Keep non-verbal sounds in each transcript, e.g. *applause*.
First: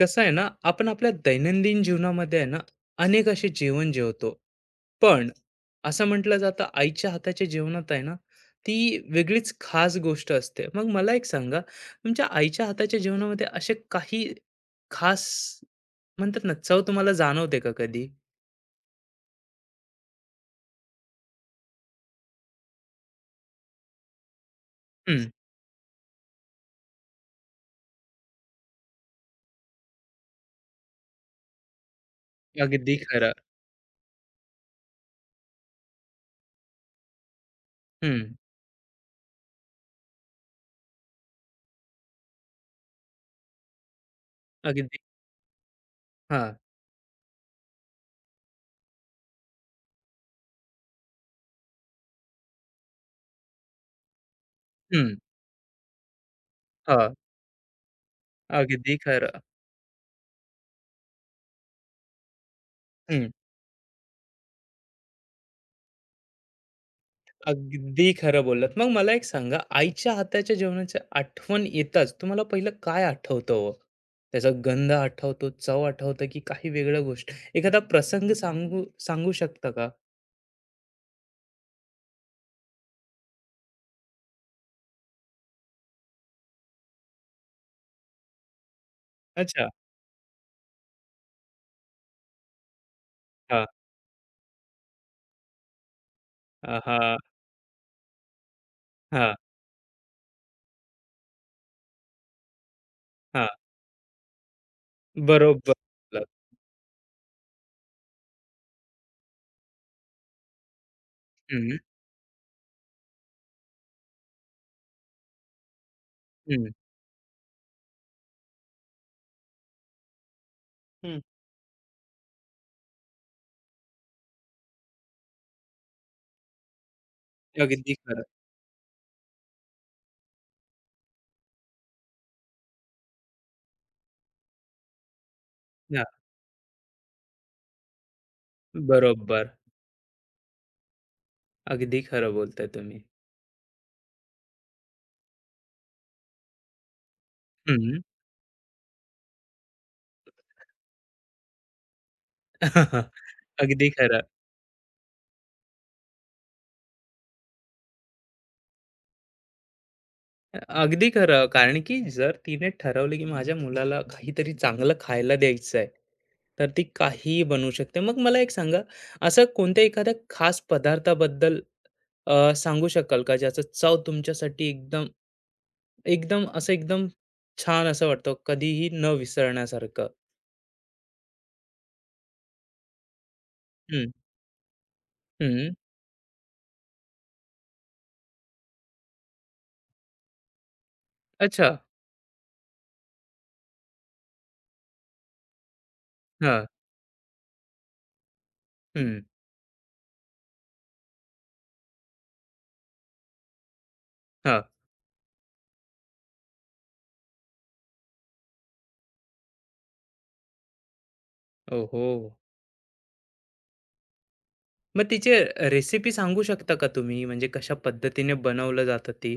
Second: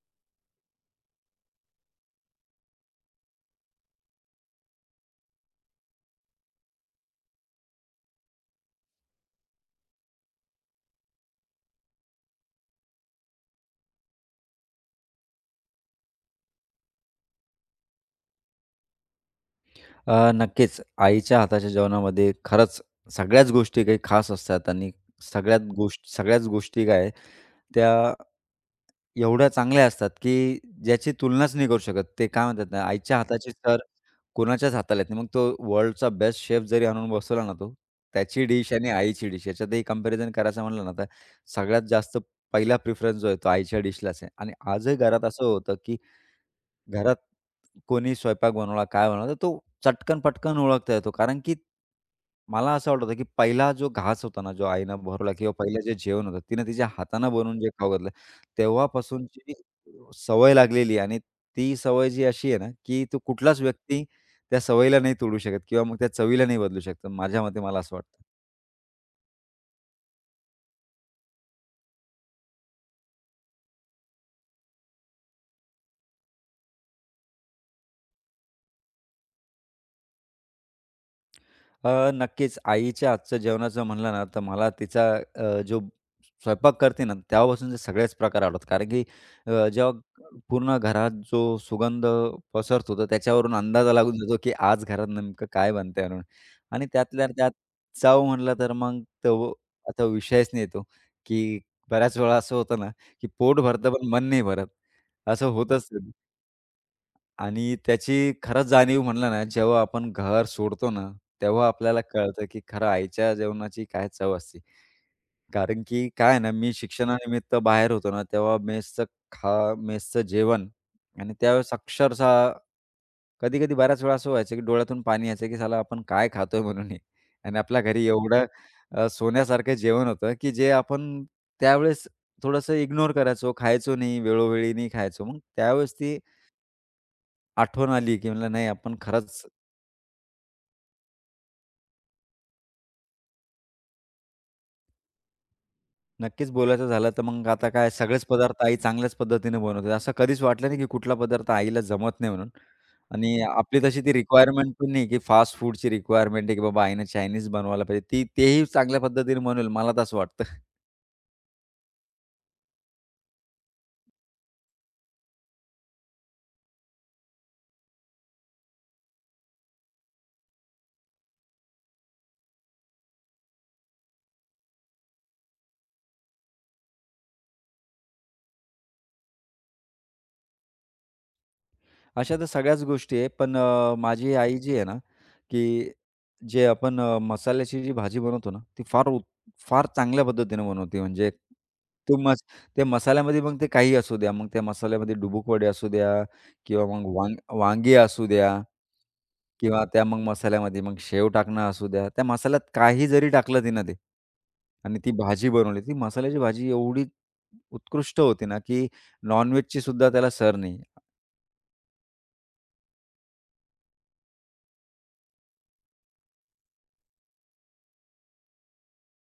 कसं आहे ना. आपण आपल्या दैनंदिन जीवनामध्ये आहे ना अनेक असे जेवण जेवतो. पण असं म्हटलं जातं आईच्या हाताच्या जेवणात आहे ना ती वेगळीच खास गोष्ट असते. मग मला एक सांगा, तुमच्या आईच्या हाताच्या जेवणामध्ये असे काही खास म्हणतात ना चव तुम्हाला जाणवते का कधी? नक्कीच. आईच्या हाताच्या जेवणामध्ये खरंच सगळ्याच गोष्टी काही खास असतात आणि हम्म. सगळ्यात गोष्ट सगळ्याच गोष्टी काय त्या एवढ्या चांगल्या असतात, की ज्याची तुलनाच नाही करू शकत. ते काय म्हणतात ना, अगदी आईच्या खरं. हाताची तर कोणाच्याच हाताला येत नाही. मग तो वर्ल्डचा बेस्ट शेफ जरी आणून बसवला ना तो, हम्म. त्याची डिश आणि आईची डिश याच्यातही कंपॅरिझन करायचं म्हणलं ना, तर सगळ्यात जास्त पहिला प्रिफरन्स जो आहे तो आईच्या डिशलाच आहे. आणि आजही अगदी. घरात असं होतं, की हा. घरात कोणी स्वयंपाक बनवला, काय बनवला, तर तो चटकन-पटकन ओळखता येतो. कारण की मला असं वाटतं, की पहिला जो घास होता ना, जो आईनं हम्म. भरवला किंवा पहिलं जे जेवण होतं, तिनं तिच्या हा. हातानं बनवून जे खाऊ घातलं, अगदी खरं. तेव्हापासूनची सवय लागलेली आहे आणि ती सवय जी अशी आहे ना, की तो कुठलाच व्यक्ती त्या सवयीला नाही तोडू शकत किंवा मग त्या चवीला नाही बदलू शकत. माझ्या मते मला असं अगदी वाटतं. खरं बोललात. मग मला एक सांगा, आईच्या हाताच्या जेवणाची आठवण येताच तुम्हाला पहिलं काय आठवतं हो? त्याचा गंध आठवतो, चव आठवतं की काही वेगळं गोष्ट? एखादा प्रसंग सांगू सांगू शकता का? नक्कीच आईच्या आजच्या जेवणाचं म्हणलं ना, तर मला तिचा जो स्वयंपाक करते ना, तेव्हापासूनचे सगळेच प्रकार आवडतात. कारण की अच्छा. जेव्हा पूर्ण घरात जो सुगंध पसरतो, तर त्याच्यावरून हां. अंदाजा लागून जातो, की आज घरात नेमकं काय बनतंय म्हणून. आणि हां. त्यातल्या त्यात चव म्हटलं तर मग हां. तो आता विषयच नाही येतो, की बऱ्याच वेळा असं होतं ना, की हां. पोट भरतं पण मन नाही भरत. असं बरोबर होतच. बोललात. आणि त्याची खरंच जाणीव म्हणलं ना, जेव्हा आपण घर सोडतो ना, तेव्हा हं. आपल्याला कळतं, की खरं आईच्या जेवणाची काय चव असते. कारण की काय आहे ना, हं. मी शिक्षणानिमित्त बाहेर होतो ना, तेव्हा मेसचं मेसचं जेवण हं. आणि त्यावेळेस अक्षरशः कधी-कधी बऱ्याच वेळा असं व्हायचं, की डोळ्यातून पाणी यायचं, की "साला आपण काय खातोय?" म्हणून हे आणि आपल्या अगदी घरी खरं. एवढं सोन्यासारखं जेवण होतं, की जे आपण त्यावेळेस थोडंसं इग्नोर करायचो, खायचो नाही, वेळोवेळी नाही खायचो. मग त्यावेळेस हां. ती आठवण आली, की म्हणलं नाही आपण खरंच बरोबर. अगदी खरं बोलताय तुम्ही. नक्कीच बोलायचं झालं तर मग आता काय हं. सगळेच पदार्थ आई चांगल्याच पद्धतीने बनवते. असं कधीच वाटलं नाही, की कुठला पदार्थ आईला जमत नाही म्हणून. *laughs* आणि आपली अगदी तशी ती खरं. रिक्वायरमेंट पण नाही, की फास्ट फूडची रिक्वायरमेंट आहे, की बाबा आईनं चायनीज बनवायला पाहिजे. ती तेही चांगल्या पद्धतीने बनवेल मला तर वाटतं. अगदी खरं. कारण की जर तिने ठरवलं की माझ्या मुलाला काहीतरी चांगलं खायला द्यायचं आहे, तर ती काहीही बनवू शकते. मग मला एक सांगा, असं कोणत्या एखाद्या खास पदार्थाबद्दल सांगू शकाल का, ज्याचा चव तुमच्यासाठी एकदम एकदम असं एकदम छान असं वाटतं, कधीही न विसरण्यासारखं? अशा तर सगळ्याच गोष्टी आहे. पण हं. माझी आई जी आहे ना, हं. की जे आपण मसाल्याची जी भाजी बनवतो ना, ती फार चांगल्या पद्धतीने बनवते. म्हणजे अच्छा. तो मस त्या मसाल्यामध्ये मग ते काही असू द्या. मग त्या मसाल्यामध्ये डुबुक वडे असू द्या हां. किंवा मग वांगी असू द्या हं. किंवा त्या मग मसाल्यामध्ये मग शेव टाकणं असू द्या. त्या मसाल्यात काही जरी टाकलं तिनं ते हां. आणि ती भाजी बनवली. ती मसाल्याची भाजी एवढी उत्कृष्ट होती ना, की नॉन सुद्धा त्याला सर नाही. ओहो! मग तिचे रेसिपी सांगू शकता का तुम्ही? म्हणजे कशा पद्धतीने बनवलं जातं ते?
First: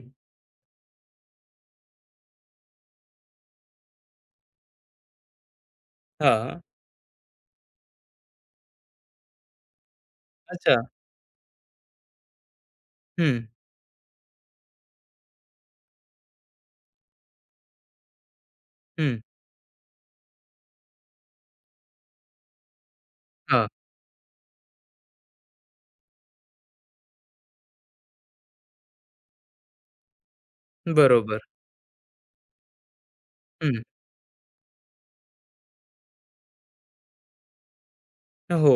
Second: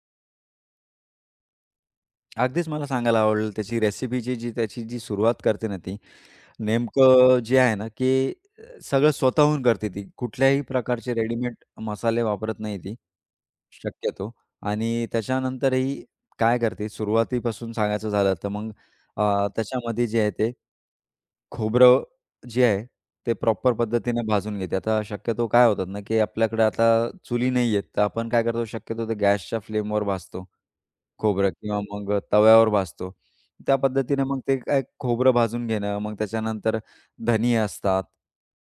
अगदीच मला सांगायला आवडेल त्याची रेसिपीची जी त्याची जी सुरुवात करते ना ती, हां. नेमकं जे आहे ना, की सगळं स्वतःहून करते ती. कुठल्याही अच्छा. प्रकारचे रेडीमेड मसाले वापरत नाही ती हं. शक्यतो आणि त्याच्यानंतरही काय करते सुरुवातीपासून सांगायचं झालं तर मग हं. त्याच्यामध्ये जे आहे ते खोबरं जे आहे ते हां. प्रॉपर पद्धतीने भाजून घेते. आता शक्यतो काय होतात ना, की आपल्याकडे आता चुली नाही आहेत, तर आपण काय करतो शक्यतो ते गॅसच्या फ्लेमवर भाजतो. बरोबर. खोबरं किंवा मग तव्यावर भाजतो. त्या हं. पद्धतीने मग ते काय खोबरं भाजून घेणं, मग त्याच्यानंतर धनी असतात, हो,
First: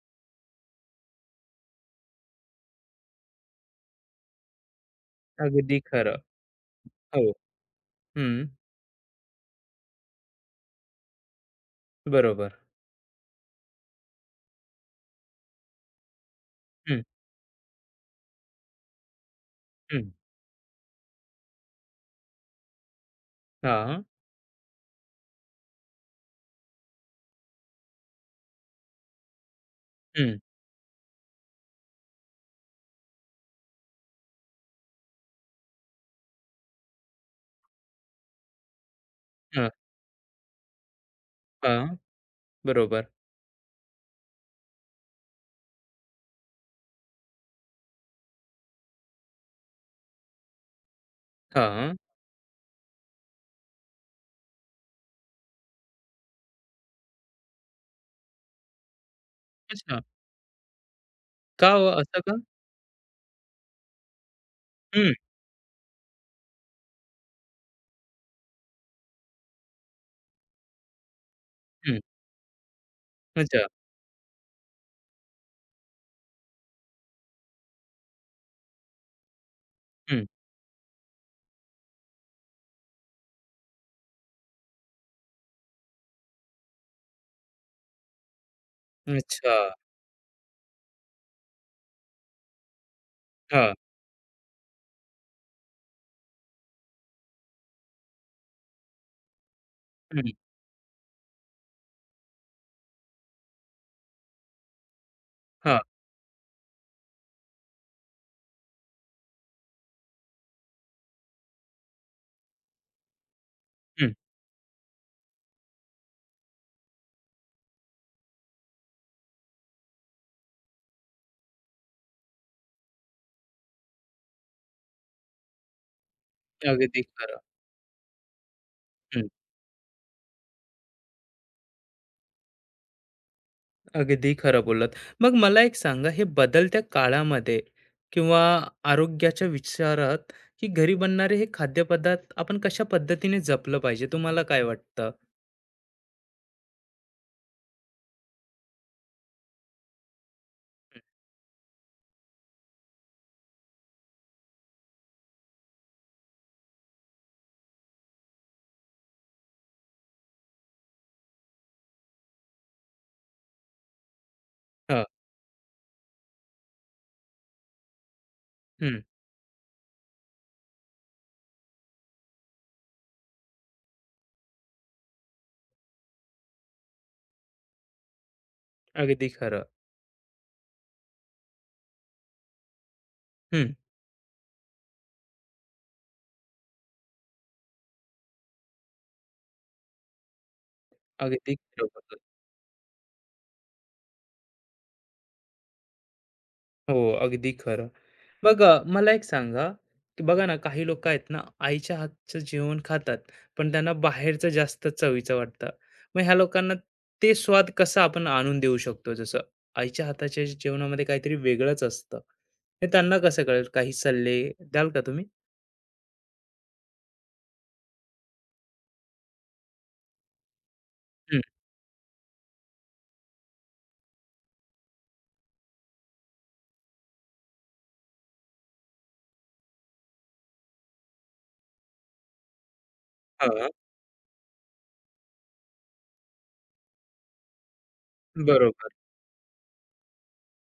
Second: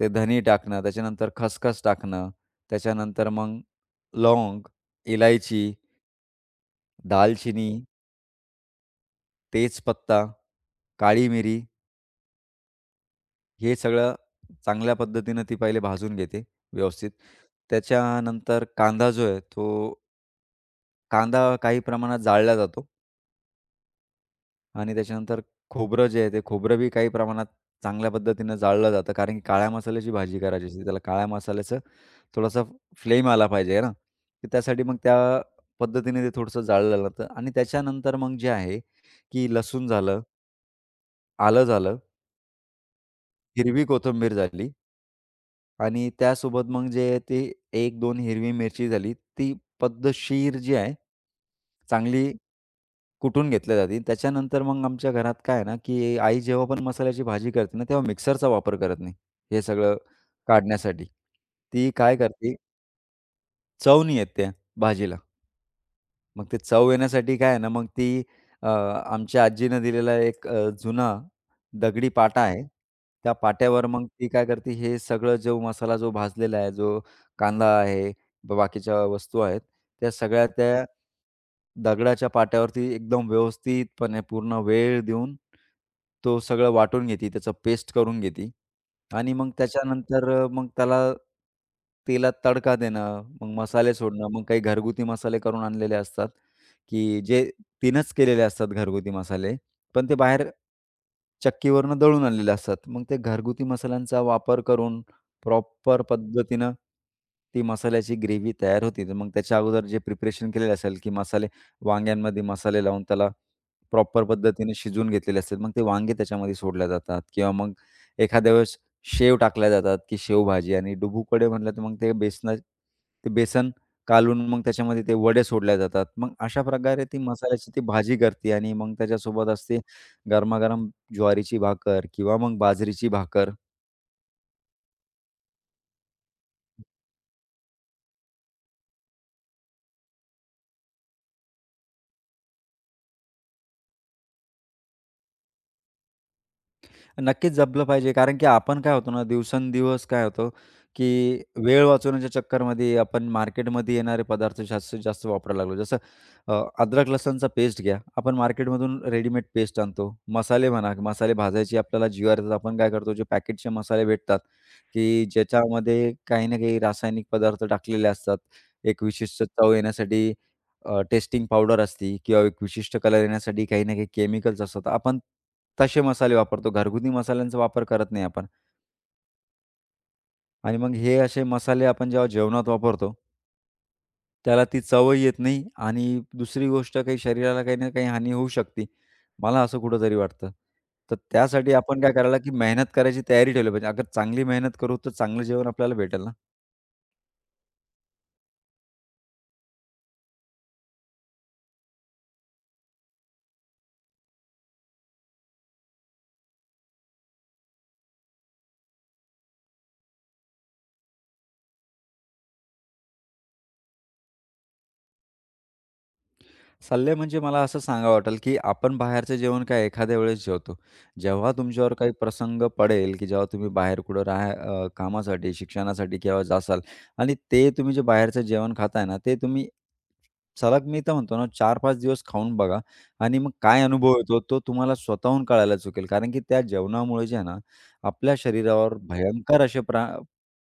ते धनी टाकणं, त्याच्यानंतर खसखस टाकणं, त्याच्यानंतर मग लवंग, इलायची, अगदी खरं. हो. दालचिनी, हं. तेजपत्ता, काळी मिरी बरोबर. हे सगळं चांगल्या पद्धतीनं ती पहिले भाजून घेते हं. व्यवस्थित. त्याच्यानंतर कांदा जो आहे तो हं. कांदा काही प्रमाणात जाळला जातो. हां. आणि त्याच्यानंतर खोबरं जे आहे ते खोबरं बी काही प्रमाणात चांगल्या पद्धतीनं जाळलं जातं. कारण की काळ्या मसाल्याची हं. भाजी करायची असते. त्याला काळ्या मसाल्याचं थोडासा फ्लेम आला पाहिजे आहे ना. तर त्यासाठी मग त्या पद्धतीने ते थोडंसं जाळलं जातं आणि त्याच्यानंतर मग जे आहे की हां. लसूण झालं, आलं हां. झालं, बरोबर. हिरवी कोथिंबीर झाली आणि त्यासोबत मग जे आहे ते 1-2 हिरवी मिरची झाली. ती पद्धतशीर जी आहे, हां. चांगली कुटून घेतल्या जातील. त्याच्यानंतर मग आमच्या घरात काय आहे ना, की आई जेव्हा पण मसाल्याची भाजी करते ना, तेव्हा मिक्सरचा वापर करत नाही. हे सगळं अच्छा. काढण्यासाठी. का हो ती काय असं का? करते, चवणी येते हं. भाजीला. मग ते चव येण्यासाठी काय आहे ना, मग ती अ, आमच्या आजीनं दिलेला एक जुना हं. दगडी पाटा आहे. त्या अच्छा. पाट्यावर मग ती काय करते, हे सगळं जो मसाला जो भाजलेला आहे, जो कांदा आहे, बाकीच्या वस्तू आहेत, त्या हं. सगळ्या त्या दगडाच्या पाट्यावरती एकदम व्यवस्थितपणे पूर्ण वेळ देऊन, तो सगळं वाटून घेते, त्याचं पेस्ट करून घेते. आणि मग अच्छा. त्याच्यानंतर मग त्याला तेलात तडका देणं, मग हां. मसाले सोडणं, मग काही घरगुती मसाले करून आणलेले असतात, की जे तिनंच केलेले असतात घरगुती मसाले, पण ते हं. बाहेर चक्कीवरनं दळून आणलेले असतात. मग ते घरगुती मसाल्यांचा वापर करून हां. प्रॉपर पद्धतीनं ती मसाल्याची ग्रेव्ही तयार होती. तर मग त्याच्या अगोदर जे प्रिपरेशन केलेलं असेल, की मसाले वांग्यांमध्ये मसाले लावून त्याला हं. प्रॉपर पद्धतीने शिजवून घेतलेले असतात. मग ते वांगे त्याच्यामध्ये सोडल्या जातात किंवा मग एखाद्या वेळेस शेव टाकल्या जातात, की शेवभाजी आणि डुबुकडे म्हटलं तर मग ते बेसन कालवून मग त्याच्यामध्ये ते वडे सोडल्या जातात. मग अशा अगदी प्रकारे ती खरं. मसाल्याची ती भाजी करते आणि मग हं. त्याच्यासोबत असते गरमागरम ज्वारीची भाकर किंवा मग बाजरीची भाकर. अगदी खरं बोललात. मग मला एक सांगा, हे बदलत्या काळामध्ये किंवा आरोग्याच्या विचारात की घरी बनणारे हे खाद्यपदार्थ आपण कशा पद्धतीने जपलं पाहिजे, तुम्हाला काय वाटतं? नक्कीच जपलं पाहिजे. कारण की आपण काय होतो ना, दिवसेंदिवस काय होतो, की वेळ वाचवण्याच्या चक्करमध्ये आपण मार्केटमध्ये येणारे पदार्थ जास्तीत जास्त वापरायला लागलो. जसं अ, अद्रक लसणचा पेस्ट घ्या. आपण मार्केटमधून रेडीमेड पेस्ट आणतो. मसाले म्हणा, मसाले भाजायची आपल्याला जीवावर येतात. आपण काय करतो, जे पॅकेटचे मसाले भेटतात, हां. की ज्याच्यामध्ये काही ना काही रासायनिक पदार्थ टाकलेले असतात. हं. एक विशिष्ट चव येण्यासाठी टेस्टिंग पावडर असती किंवा एक विशिष्ट कलर येण्यासाठी काही ना काही केमिकल्स असतात. आपण तसे मसाले वापरतो. घरगुती मसाल्यांचा वापर करत नाही आपण अगदी खरं. आणि मग हे असे मसाले आपण जेव्हा जेवणात वापरतो, हं. त्याला ती चवही येत नाही आणि दुसरी गोष्ट काही शरीराला काही ना काही हानी होऊ शकते. मला असं कुठेतरी वाटतं. तर अगदी त्यासाठी खरं आपण काय बोललात. करायला, की मेहनत करायची तयारी ठेवली पाहिजे. अगर चांगली मेहनत करू, तर चांगलं जेवण आपल्याला भेटेल ना. हो, अगदी खरं. मग मला एक सांगा, की बघा ना काही लोकं आहेत ना आईच्या हातचं जेवण खातात, पण त्यांना बाहेरचं जास्त चवीचं वाटतं. मग ह्या लोकांना ते स्वाद कसं आपण आणून देऊ शकतो? जसं आईच्या हाताच्या जेवणामध्ये काहीतरी वेगळंच असतं. हे त्यांना कसं कळेल? काही सल्ले द्याल का तुम्ही? सल्ले म्हणजे मला असं सांगा वाटेल, की आपण बाहेरचं जेवण काय एखाद्या वेळेस जेवतो. हं. जेव्हा तुमच्यावर काही प्रसंग पडेल, की जेव्हा तुम्ही बाहेर कुठं राहा कामासाठी, शिक्षणासाठी केव्हा जासाल आणि ते तुम्ही जे बाहेरचं जेवण खाताय ना, ते तुम्ही सलग मी तर म्हणतो ना 4-5 दिवस खाऊन बघा आणि मग हां. काय अनुभव येतो तो तुम्हाला स्वतःहून कळायला चुकेल. कारण की त्या जेवणामुळे जे आहे ना, आपल्या बरोबर. शरीरावर भयंकर असे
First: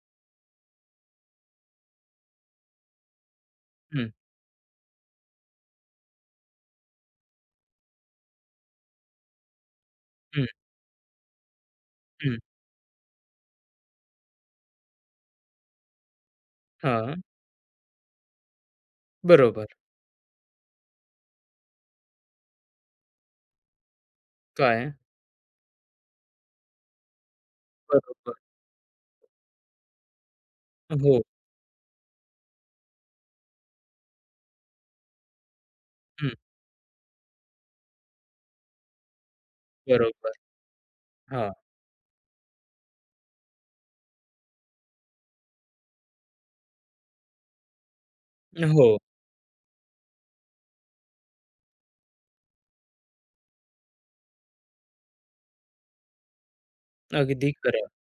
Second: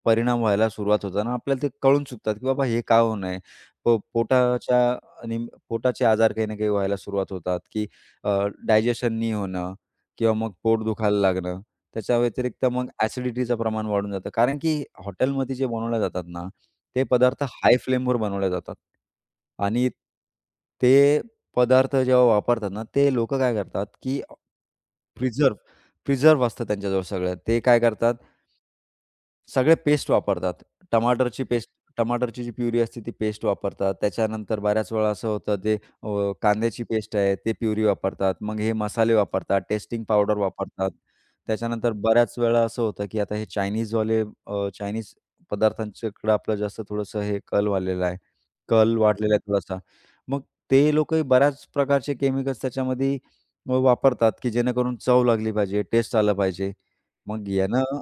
परिणाम व्हायला सुरुवात होतात आपल्याला ते कळून चुकतात, की बाबा हे का होऊ नये. हं, पोटाच्या आणि पोटाचे आजार काही ना काही व्हायला सुरुवात होतात, की डायजेशन नाही होणं किंवा हं, मग पोट दुखायला लागणं. त्याच्या हं. व्यतिरिक्त मग ॲसिडिटीचं प्रमाण वाढून जातं. कारण की हॉटेलमध्ये जे बनवल्या जातात ना, ते हां. पदार्थ हाय फ्लेमवर बनवल्या जातात बरोबर. आणि ते पदार्थ जेव्हा वापरतात ना, ते लोकं काय करतात, की काय? प्रिझर्व्ह प्रिझर्व्ह असतं त्यांच्याजवळ सगळं. ते काय करतात बरोबर. सगळे पेस्ट वापरतात. हो. टमाटरची पेस्ट टमाटरची जी प्युरी असते ती पेस्ट वापरतात. त्याच्यानंतर बऱ्याच वेळा असं होतं ते अ, हं. कांद्याची पेस्ट आहे ते प्युरी वापरतात. मग हे मसाले वापरतात, टेस्टिंग बरोबर. पावडर वापरतात. हां. त्याच्यानंतर बऱ्याच वेळा असं होतं, की आता हे चायनीजवाले चायनीज पदार्थांच्याकडे आपलं जास्त थोडंसं हे कल वाढलेला आहे. हो. कल वाढलेला आहे थोडासा. मग ते लोकही बऱ्याच प्रकारचे केमिकल्स त्याच्यामध्ये वापरतात, की जेणेकरून चव लागली पाहिजे, टेस्ट आलं पाहिजे. मग अगदी खरं. यानं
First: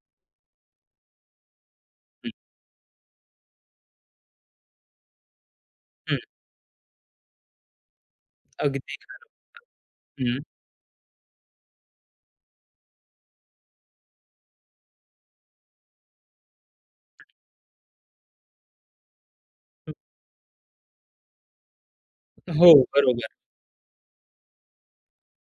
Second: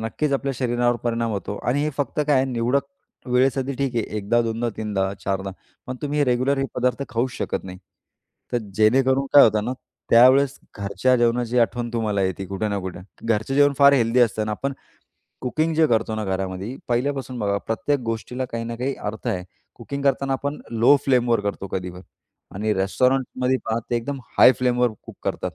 नक्कीच आपल्या शरीरावर परिणाम होतो आणि हे फक्त हं. काय आहे, निवडक वेळेसाठी ठीक आहे. एकदा, दोनदा, तीनदा, चारदा. पण हं. तुम्ही हे रेग्युलर हे पदार्थ खाऊच शकत नाही. तर अगदी जेणेकरून खरं. काय होतं ना, हं. त्यावेळेस घरच्या जेवणाची आठवण तुम्हाला येते कुठे ना कुठे. घरचं जेवण फार हेल्दी असतं आणि आपण कुकिंग जे करतो ना घरामध्ये, पहिल्यापासून बघा प्रत्येक गोष्टीला काही ना काही अर्थ आहे. कुकिंग करताना आपण लो फ्लेमवर करतो कधी पण हो, आणि बरोबर. रेस्टॉरंटमध्ये पहा ते एकदम हाय फ्लेमवर कुक करतात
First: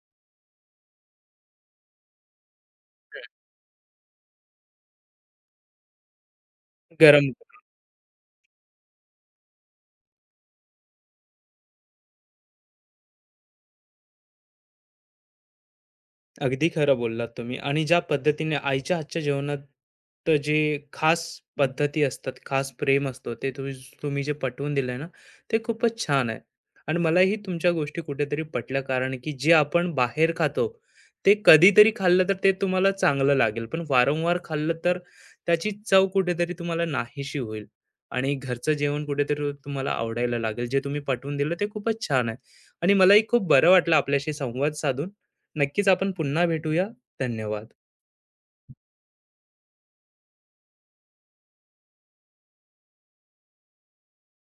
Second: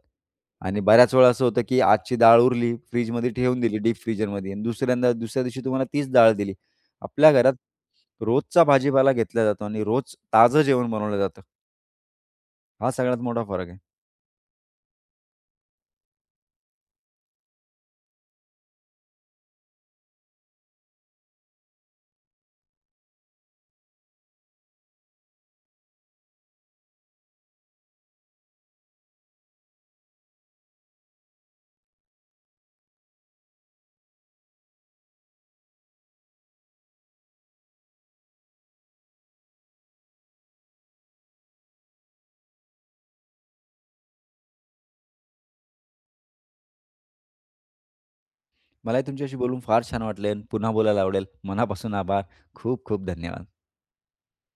आणि बऱ्याच वेळा असं होतं, की आजची डाळ उरली, फ्रिजमध्ये ठेवून दिली डीप फ्रीजरमध्ये आणि दुसऱ्यांदा दुसऱ्या दिवशी तुम्हाला तीच डाळ दिली. गरम. आपल्या घरात रोजचा भाजीपाला घेतला जातो आणि रोज ताजं जेवण बनवलं जातं. हा सगळ्यात मोठा फरक आहे. अगदी खरं बोललात तुम्ही. आणि ज्या पद्धतीने आईच्या हातच्या जेवणात तर जे खास पद्धती असतात, खास प्रेम असतो, ते तुम्ही तुम्ही जे पटवून दिलंय ना, ते खूपच छान आहे. आणि मलाही तुमच्या गोष्टी कुठेतरी पटल्या, कारण की जे आपण बाहेर खातो, ते कधीतरी खाल्लं तर ते तुम्हाला चांगलं लागेल, पण वारंवार खाल्लं तर त्याची चव कुठेतरी तुम्हाला नाहीशी होईल आणि घरचं जेवण कुठेतरी तुम्हाला आवडायला लागेल. जे तुम्ही पटवून दिलं ते खूपच छान आहे. आणि मलाही खूप बरं वाटलं आपल्याशी संवाद साधून. नक्कीच आपण पुन्हा भेटूया. धन्यवाद. मलाही तुमच्याशी बोलून फार छान वाटले पुन्हा बोलायला आवडेल. मनापासून आभार. खूप खूप धन्यवाद.